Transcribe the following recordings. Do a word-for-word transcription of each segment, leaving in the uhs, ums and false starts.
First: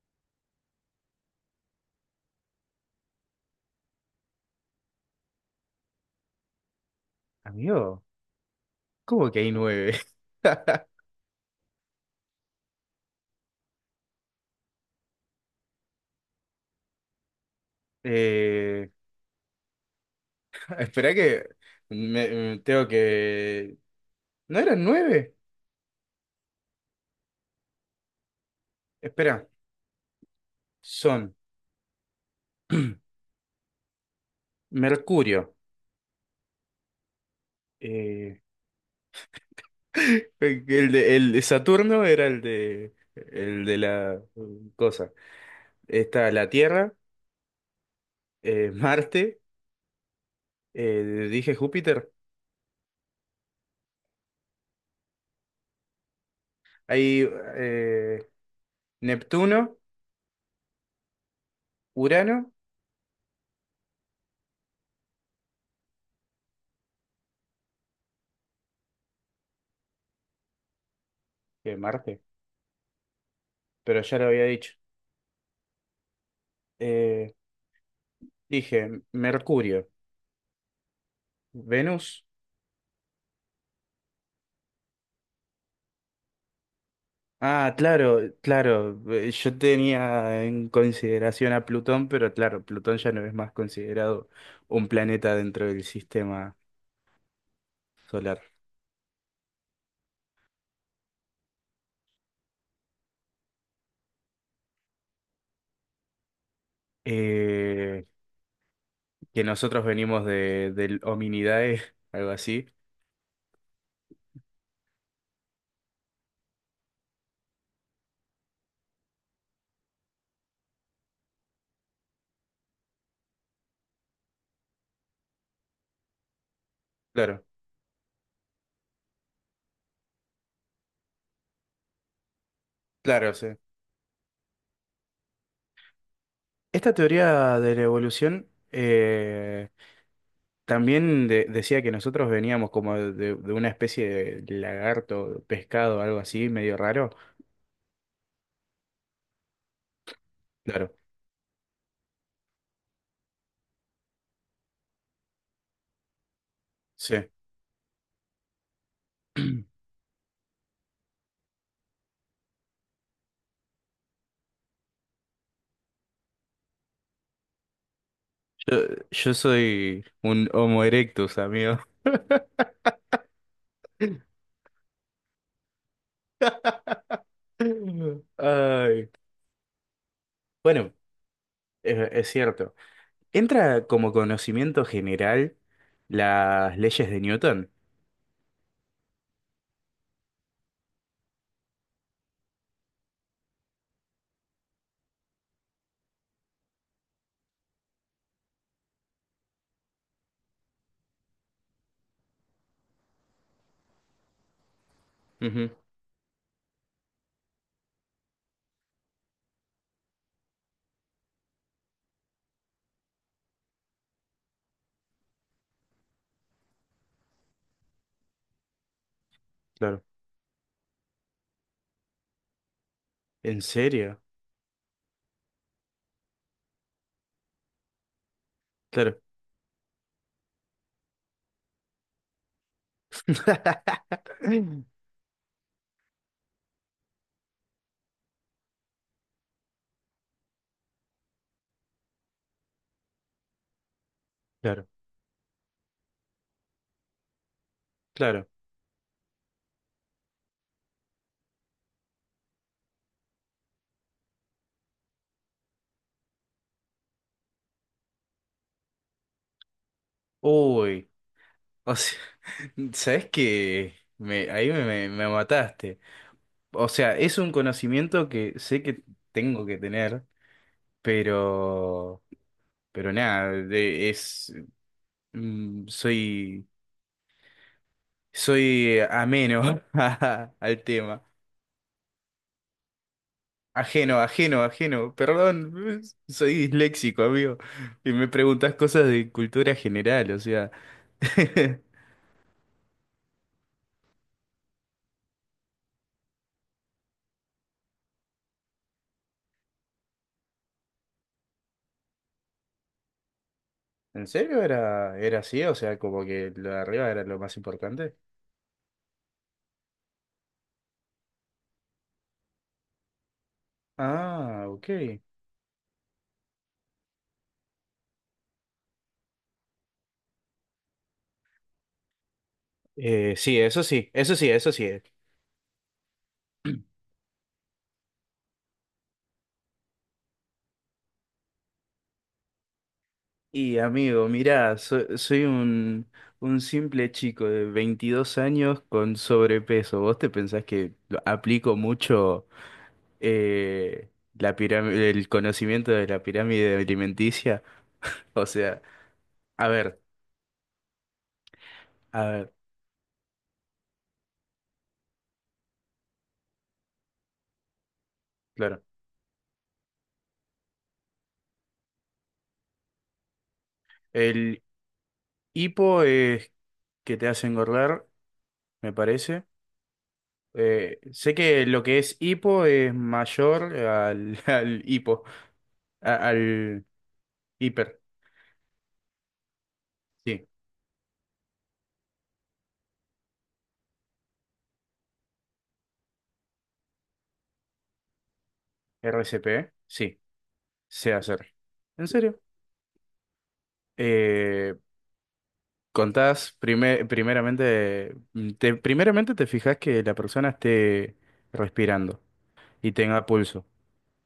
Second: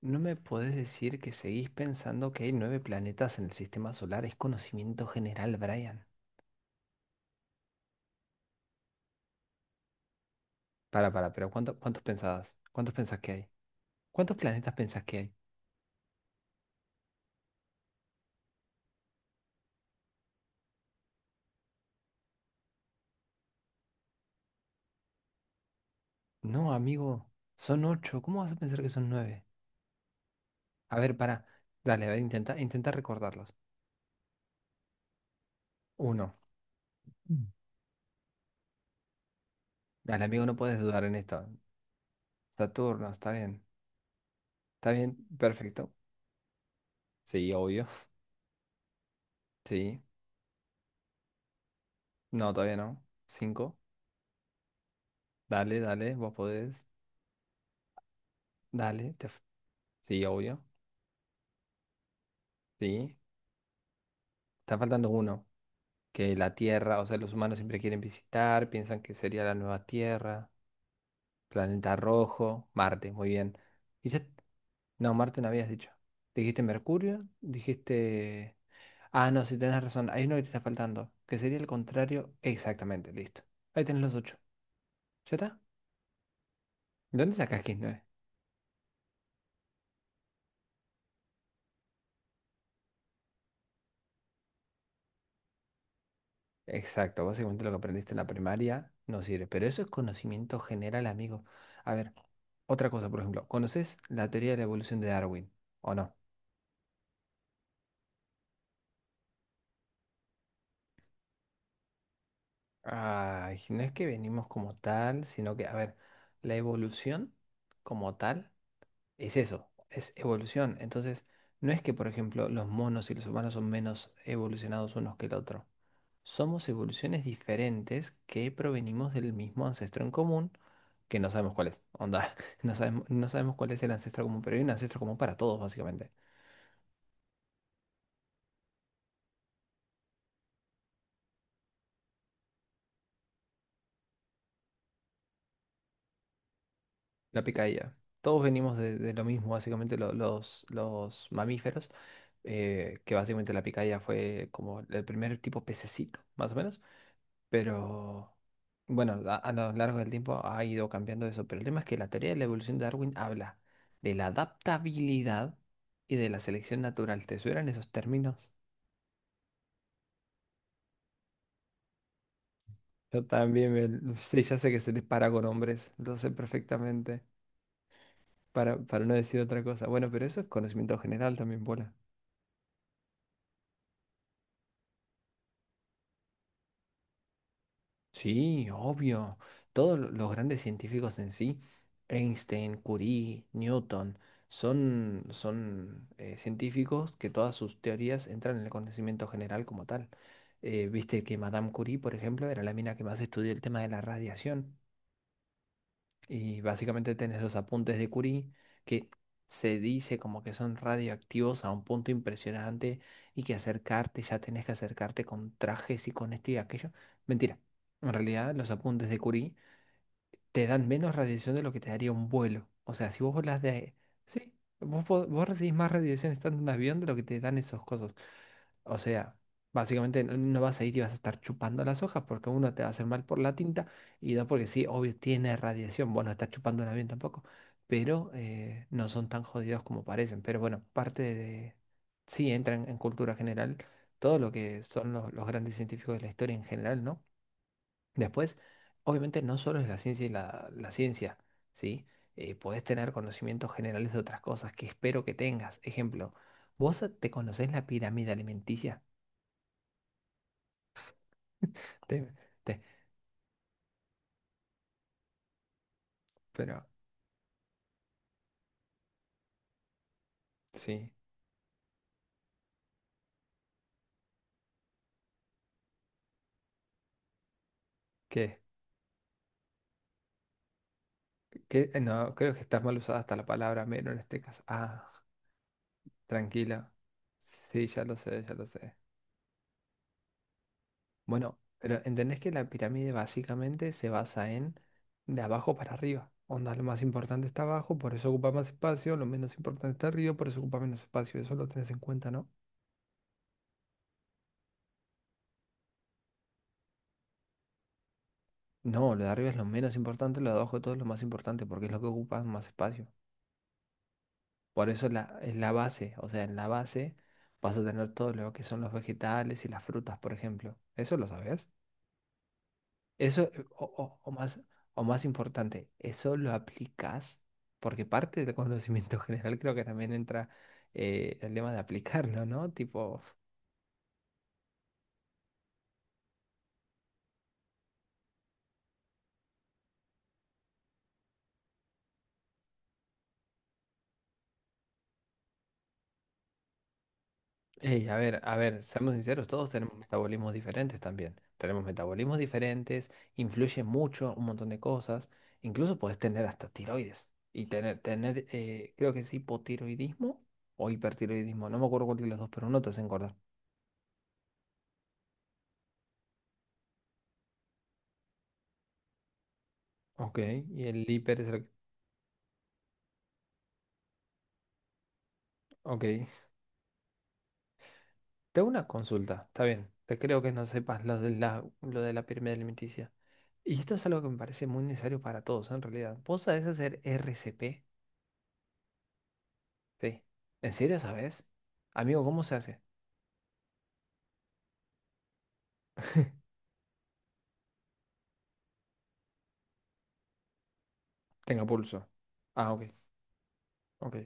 No me podés decir que seguís pensando que hay nueve planetas en el sistema solar. Es conocimiento general, Brian. Amigo, ¿cómo que hay nueve? Para, para, pero ¿cuánto- ¿cuántos pensabas? ¿Cuántos pensás que hay? ¿Cuántos planetas pensás que hay? Eh, espera que me, me tengo que... ¿No eran nueve? No, amigo, son ocho. ¿Cómo vas a pensar que son nueve? Espera, A ver, son para. Dale, a ver, intenta, intenta recordarlos. Mercurio. Uno. Mm. eh, Dale, amigo, no el puedes dudar en de, el de esto. Saturno era el de, Saturno, está bien. el de la mm, Está cosa. bien, perfecto. Está la Tierra, Sí, obvio. eh, Marte, Sí. eh, dije Júpiter. No, todavía no. Cinco. Dale, dale, vos podés. Hay eh, Dale, te... f- Neptuno, Sí, obvio. Urano, Sí. Está faltando uno, que la Tierra, o sea, los humanos siempre quieren visitar, piensan que sería la nueva Tierra, eh, planeta Marte, rojo, Marte, muy bien. pero Y ya ya- lo había dicho. no, Marte no habías dicho. Dijiste Mercurio, Eh, dijiste... dije Ah, no, si tenés Mercurio. razón, hay uno que te está faltando, que sería el Venus. contrario, exactamente, listo. Ahí tenés los ocho. ¿Ya está? ¿De ¿Dónde sacás que Ah, es nueve? claro, claro. eh, Yo tenía en consideración a Plutón, pero claro, Plutón ya no es más considerado un planeta dentro del sistema Exacto, básicamente lo que aprendiste en la solar. primaria no sirve, pero eso es conocimiento general, amigo. A ver, otra cosa, por ejemplo, ¿conoces la teoría de la evolución de Darwin o no? Eh, que nosotros venimos de, del Hominidae, algo así. Ay, no es que venimos como tal, sino que, a ver, la evolución como tal es eso, es evolución. Entonces, no es que, por ejemplo, los monos y los humanos son menos evolucionados unos que el otro. Somos evoluciones Claro, diferentes que provenimos del mismo ancestro en común, que no sabemos cuál es. Onda, no sabemos, no claro, sí. sabemos cuál es el ancestro común, pero hay un ancestro común para todos, básicamente. Esta teoría de la evolución eh, también de- decía que nosotros veníamos como de, de una especie de lagarto, pescado, algo así, medio raro. La picadilla. Todos venimos de, de lo mismo, básicamente lo- los, Claro, los mamíferos. Eh, que básicamente la picaya fue como el primer tipo pececito, más o menos. sí. Pero bueno, a, a lo largo del tiempo ha ido cambiando eso. Pero el tema es que la teoría de la evolución de Darwin habla de la adaptabilidad y de la selección natural. ¿Te suenan esos términos? Yo, yo soy un Homo erectus, amigo. Yo también me- sí, ya sé que se dispara con hombres, lo sé perfectamente, para, para Ay. no decir otra cosa. Bueno, pero eso es Bueno, conocimiento general también, bola. es, es cierto. Entra como conocimiento general las leyes de Newton. Sí, obvio. Todos lo- los grandes científicos en sí, Einstein, Curie, Newton, son, son eh, científicos que todas sus teorías entran en el conocimiento general como tal. Eh, viste que Madame Curie, por ejemplo, era la mina que más estudió el tema de la radiación. Ujú, Y básicamente tenés los apuntes de Curie, que se dice como que son radioactivos a un punto impresionante y que acercarte, ya tenés que acercarte con trajes y con esto y aquello. Mentira. En realidad, los apuntes de Curie claro. te dan menos radiación de lo que te daría un vuelo. O sea, si vos volás ¿En de... serio? Sí, vos, po- vos recibís más radiación estando en un avión de lo que te dan esos cosos. O Claro. sea, básicamente no no vas a ir y vas a estar chupando las hojas porque uno te va a hacer mal por la tinta y dos porque sí, obvio, tiene radiación. Bueno, está chupando un avión tampoco, pero eh, no son tan jodidos como parecen. Pero bueno, parte de... Sí, entran en cultura general todo lo que Claro, son los, los grandes científicos de la historia en general, ¿no? claro. Después, obviamente no solo es la ciencia y la, la ciencia, ¿sí? Eh, podés tener conocimientos generales de otras cosas que espero que tengas. Ejemplo, ¿vos te conocés la pirámide alimenticia? Uy, o sea, Te- te- ¿sabes qué? Me, ahí me, me- me mataste. pero, O sea, es un conocimiento que sé que tengo que tener, sí, pero, pero nada, de- es Mm, soy, ¿qué? soy eh, ameno a- al tema. ¿Qué? No, creo que estás mal usada hasta la palabra mero en Ajeno, este caso. ajeno, Ah, ajeno. Perdón, soy tranquila. disléxico, amigo. Sí, ya Y lo me sé, ya lo preguntas sé. cosas de cultura general, o sea. Bueno, pero entendés que la pirámide básicamente se basa en de abajo para arriba. Onda, lo más importante está abajo, por eso ocupa más espacio, lo menos importante está arriba, por eso ocupa menos espacio. Eso lo tenés en cuenta, ¿no? ¿En serio era, era así? O sea, como que lo de arriba era lo más importante. No, lo de arriba es lo menos importante, lo de abajo de todo es lo más importante, porque es lo que ocupa más espacio. Ah, Por ok. eso la, es la base, o sea, en la base vas a tener todo lo que son los vegetales y las frutas, por ejemplo. ¿Eso lo sabes? Eh, Eso, sí, eh, eso o, sí, o- o eso sí, más, eso sí. o más importante, eso lo aplicas, porque parte del conocimiento general creo que también entra eh, el tema de aplicarlo, ¿no? Tipo, Y amigo, mirá, so- soy un, un simple chico de veintidós años con sobrepeso. ¿Vos te pensás que lo- aplico mucho eh, la piram- el conocimiento de la pirámide alimenticia? hey, a ver, O a sea, ver, seamos sinceros, a todos tenemos ver, metabolismos diferentes también. Tenemos a metabolismos ver, diferentes, influye mucho un montón de cosas. Incluso puedes tener hasta tiroides y tener, tener claro. eh, creo que es hipotiroidismo o hipertiroidismo. No me acuerdo cuál de los dos, pero uno te hace engordar. El hipo es que te hace engordar, me parece. Ok, y Eh, el sé hiper es el... que lo que es hipo es mayor al, al hipo, Ok. a- al hiper, Te hago una consulta, está bien. Te creo sí. que no sepas lo de la, lo de la pirámide alimenticia. Y esto es algo que me parece muy necesario para todos, ¿eh? En realidad, ¿vos sabés hacer R C P? R C P, sí. Sí. ¿En serio Sé sabés? hacer. ¿En Amigo, serio? ¿cómo se hace? Eh, contás prime- primeramente, mm, te, primeramente te fijas que la persona esté Tenga pulso. respirando Ah, ok, y tenga pulso. ok,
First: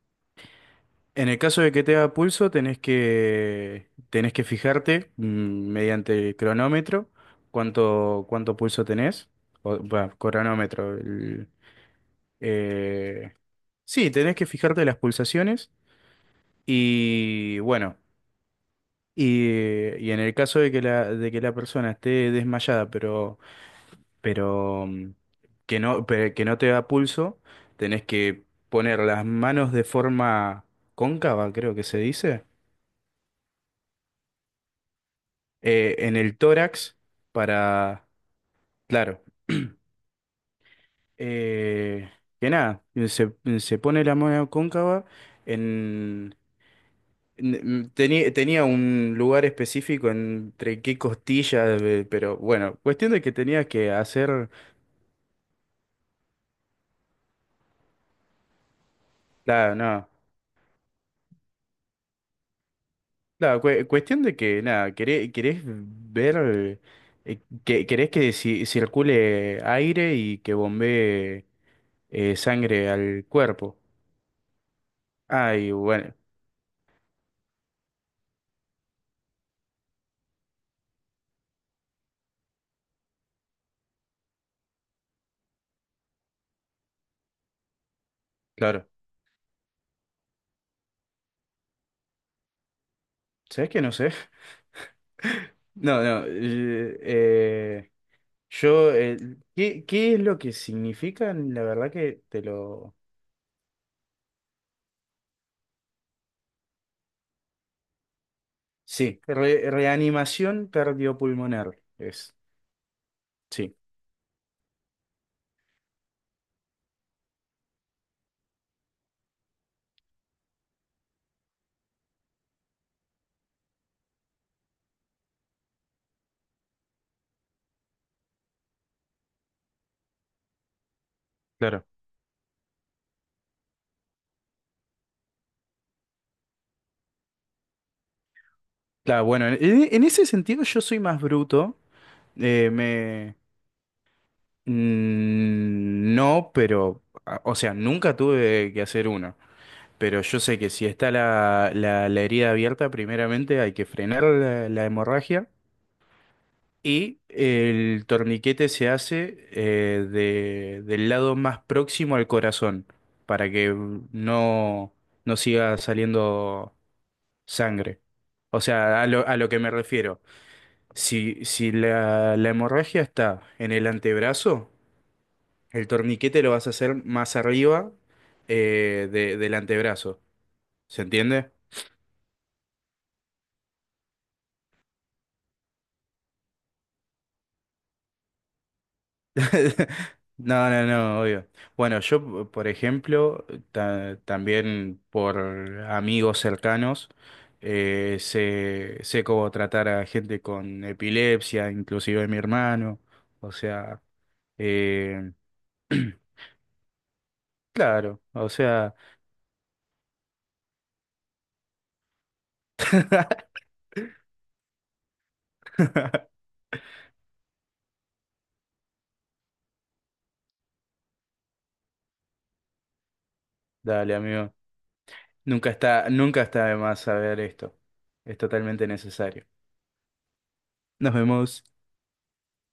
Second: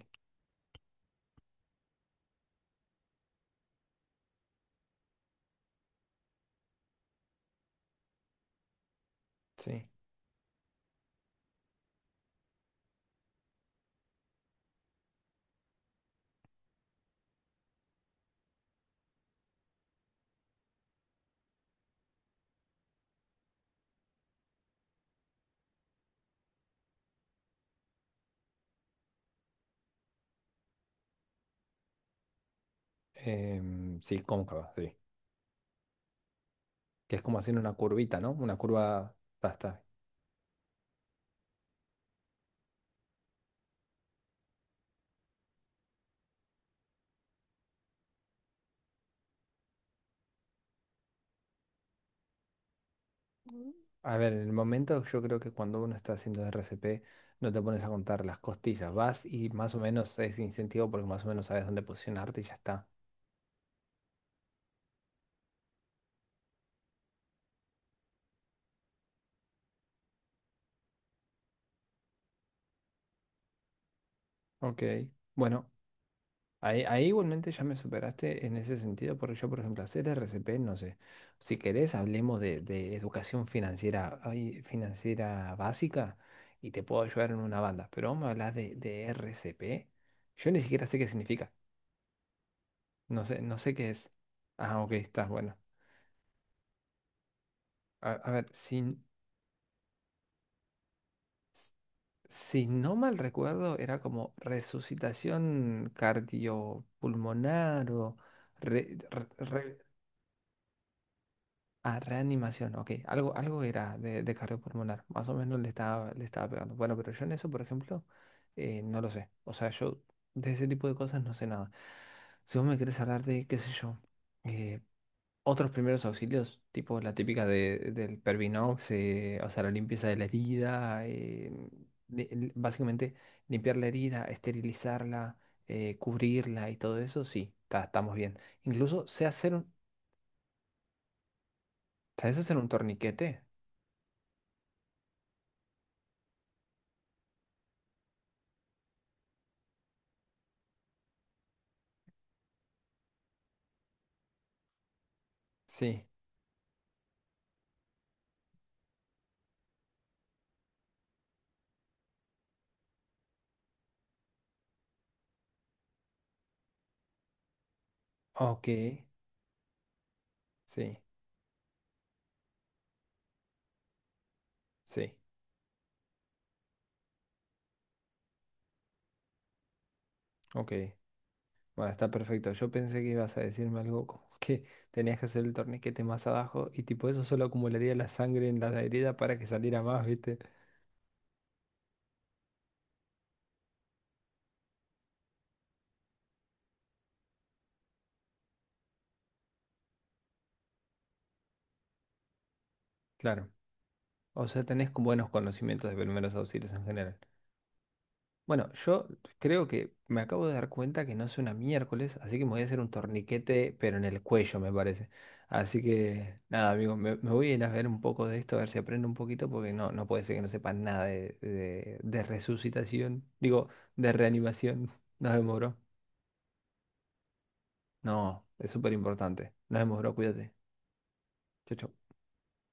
En el caso de que tenga pulso, tenés que, tenés que fijarte mm, mediante el cronómetro cuánto, cuánto pulso tenés. O, sí. bah, cronómetro. el- eh, sí, tenés que fijarte las pulsaciones y bueno. Y, y en el caso de que la, de que la persona esté desmayada, pero, pero mm, que no, pe- que no te da pulso, tenés que poner las manos de forma cóncava, creo que se dice, Em, sí, cóncava, sí. eh, en el tórax Que es como hacer una para, curvita, ¿no? Una curva, claro, basta. eh, que nada, eh, se, se pone la mano cóncava en... n- Tenía, tenía un lugar específico entre qué costillas, eh, pero bueno, cuestión de que tenías que A ver, en hacer... el momento yo creo que cuando uno está haciendo R C P no te pones a contar las costillas, vas y más Claro, o no. menos es incentivo porque más o menos sabes dónde posicionarte y ya está. Claro, cue- cuestión de que, nada, queré- querés, ver, eh, que, querés que ci- circule aire y que bombee eh, sangre al cuerpo. Ok, bueno, Ay, bueno, ahí, ahí igualmente ya me superaste en ese sentido porque yo, por ejemplo, hacer R C P, no sé, si querés hablemos de de educación financiera, ay, financiera básica y te puedo ayudar en una banda, pero vamos a hablar de claro. de R C P, yo ni siquiera sé qué significa, no sé, no ¿Sabes sé qué? qué No es. sé. Ah, ok, estás bueno. No, no. eh, eh, A, a ver, yo, si, eh, ¿qué, qué es lo que significan? La S- verdad que te Si lo... no mal recuerdo, era como resucitación cardiopulmonar o re- Sí, re- re- re- reanimación cardiopulmonar ah, es. reanimación, ok. Algo, algo Sí, era de, de cardiopulmonar, más o menos le estaba, le estaba pegando. Bueno, pero yo en eso, por ejemplo, eh, no lo sé. O sea, yo de ese tipo de cosas no sé nada. Si vos me querés hablar de, qué sé yo, eh, otros primeros auxilios, tipo la típica de, del Pervinox, eh, o sea, la limpieza de la herida, eh, claro. li- li- básicamente limpiar la herida, esterilizarla, eh, cubrirla y todo eso, sí, ta- estamos bien. Incluso Claro, sé bueno, hacer en, un, en ese sentido yo soy más bruto. ¿sabes hacer un eh, torniquete? Mm, No, pero, a- o sea, nunca tuve que hacer una. Pero yo sé que si está la, la, la herida abierta, primeramente hay que frenar la, la hemorragia Sí, y el torniquete se hace eh, de- del lado más próximo al corazón para que no, no siga saliendo sangre. O ok, sea, a lo, a lo que me refiero, sí, si, si la, la hemorragia está en el antebrazo, sí, el torniquete lo vas a hacer más arriba eh, de- del antebrazo. ok. ¿Se entiende? Bueno, está perfecto. Yo pensé que ibas a decirme algo como que tenías que hacer el torniquete más abajo y tipo eso solo acumularía la sangre en la herida para que saliera más, ¿viste? No, no, no, obvio. Bueno, yo, por ejemplo, ta- también por amigos cercanos, eh, sé, sé cómo tratar a gente con epilepsia, inclusive mi hermano. Claro. O sea, O sea, tenés con buenos eh, conocimientos de primeros auxilios en general. claro, o Bueno, sea, yo creo que me acabo de dar cuenta que no es una miércoles, así que me voy a hacer un torniquete, pero en el cuello, me parece. Así que, nada, amigo, me, me voy a ir a ver un poco de esto, a ver si aprendo un poquito, porque no, no puede ser que no sepa nada de, de, de resucitación, digo, de dale, amigo. reanimación. Nos vemos, Nunca bro. está, nunca está de más saber esto. Es No, es totalmente súper necesario. importante. Nos vemos, bro, cuídate. Nos vemos. Chau, chau.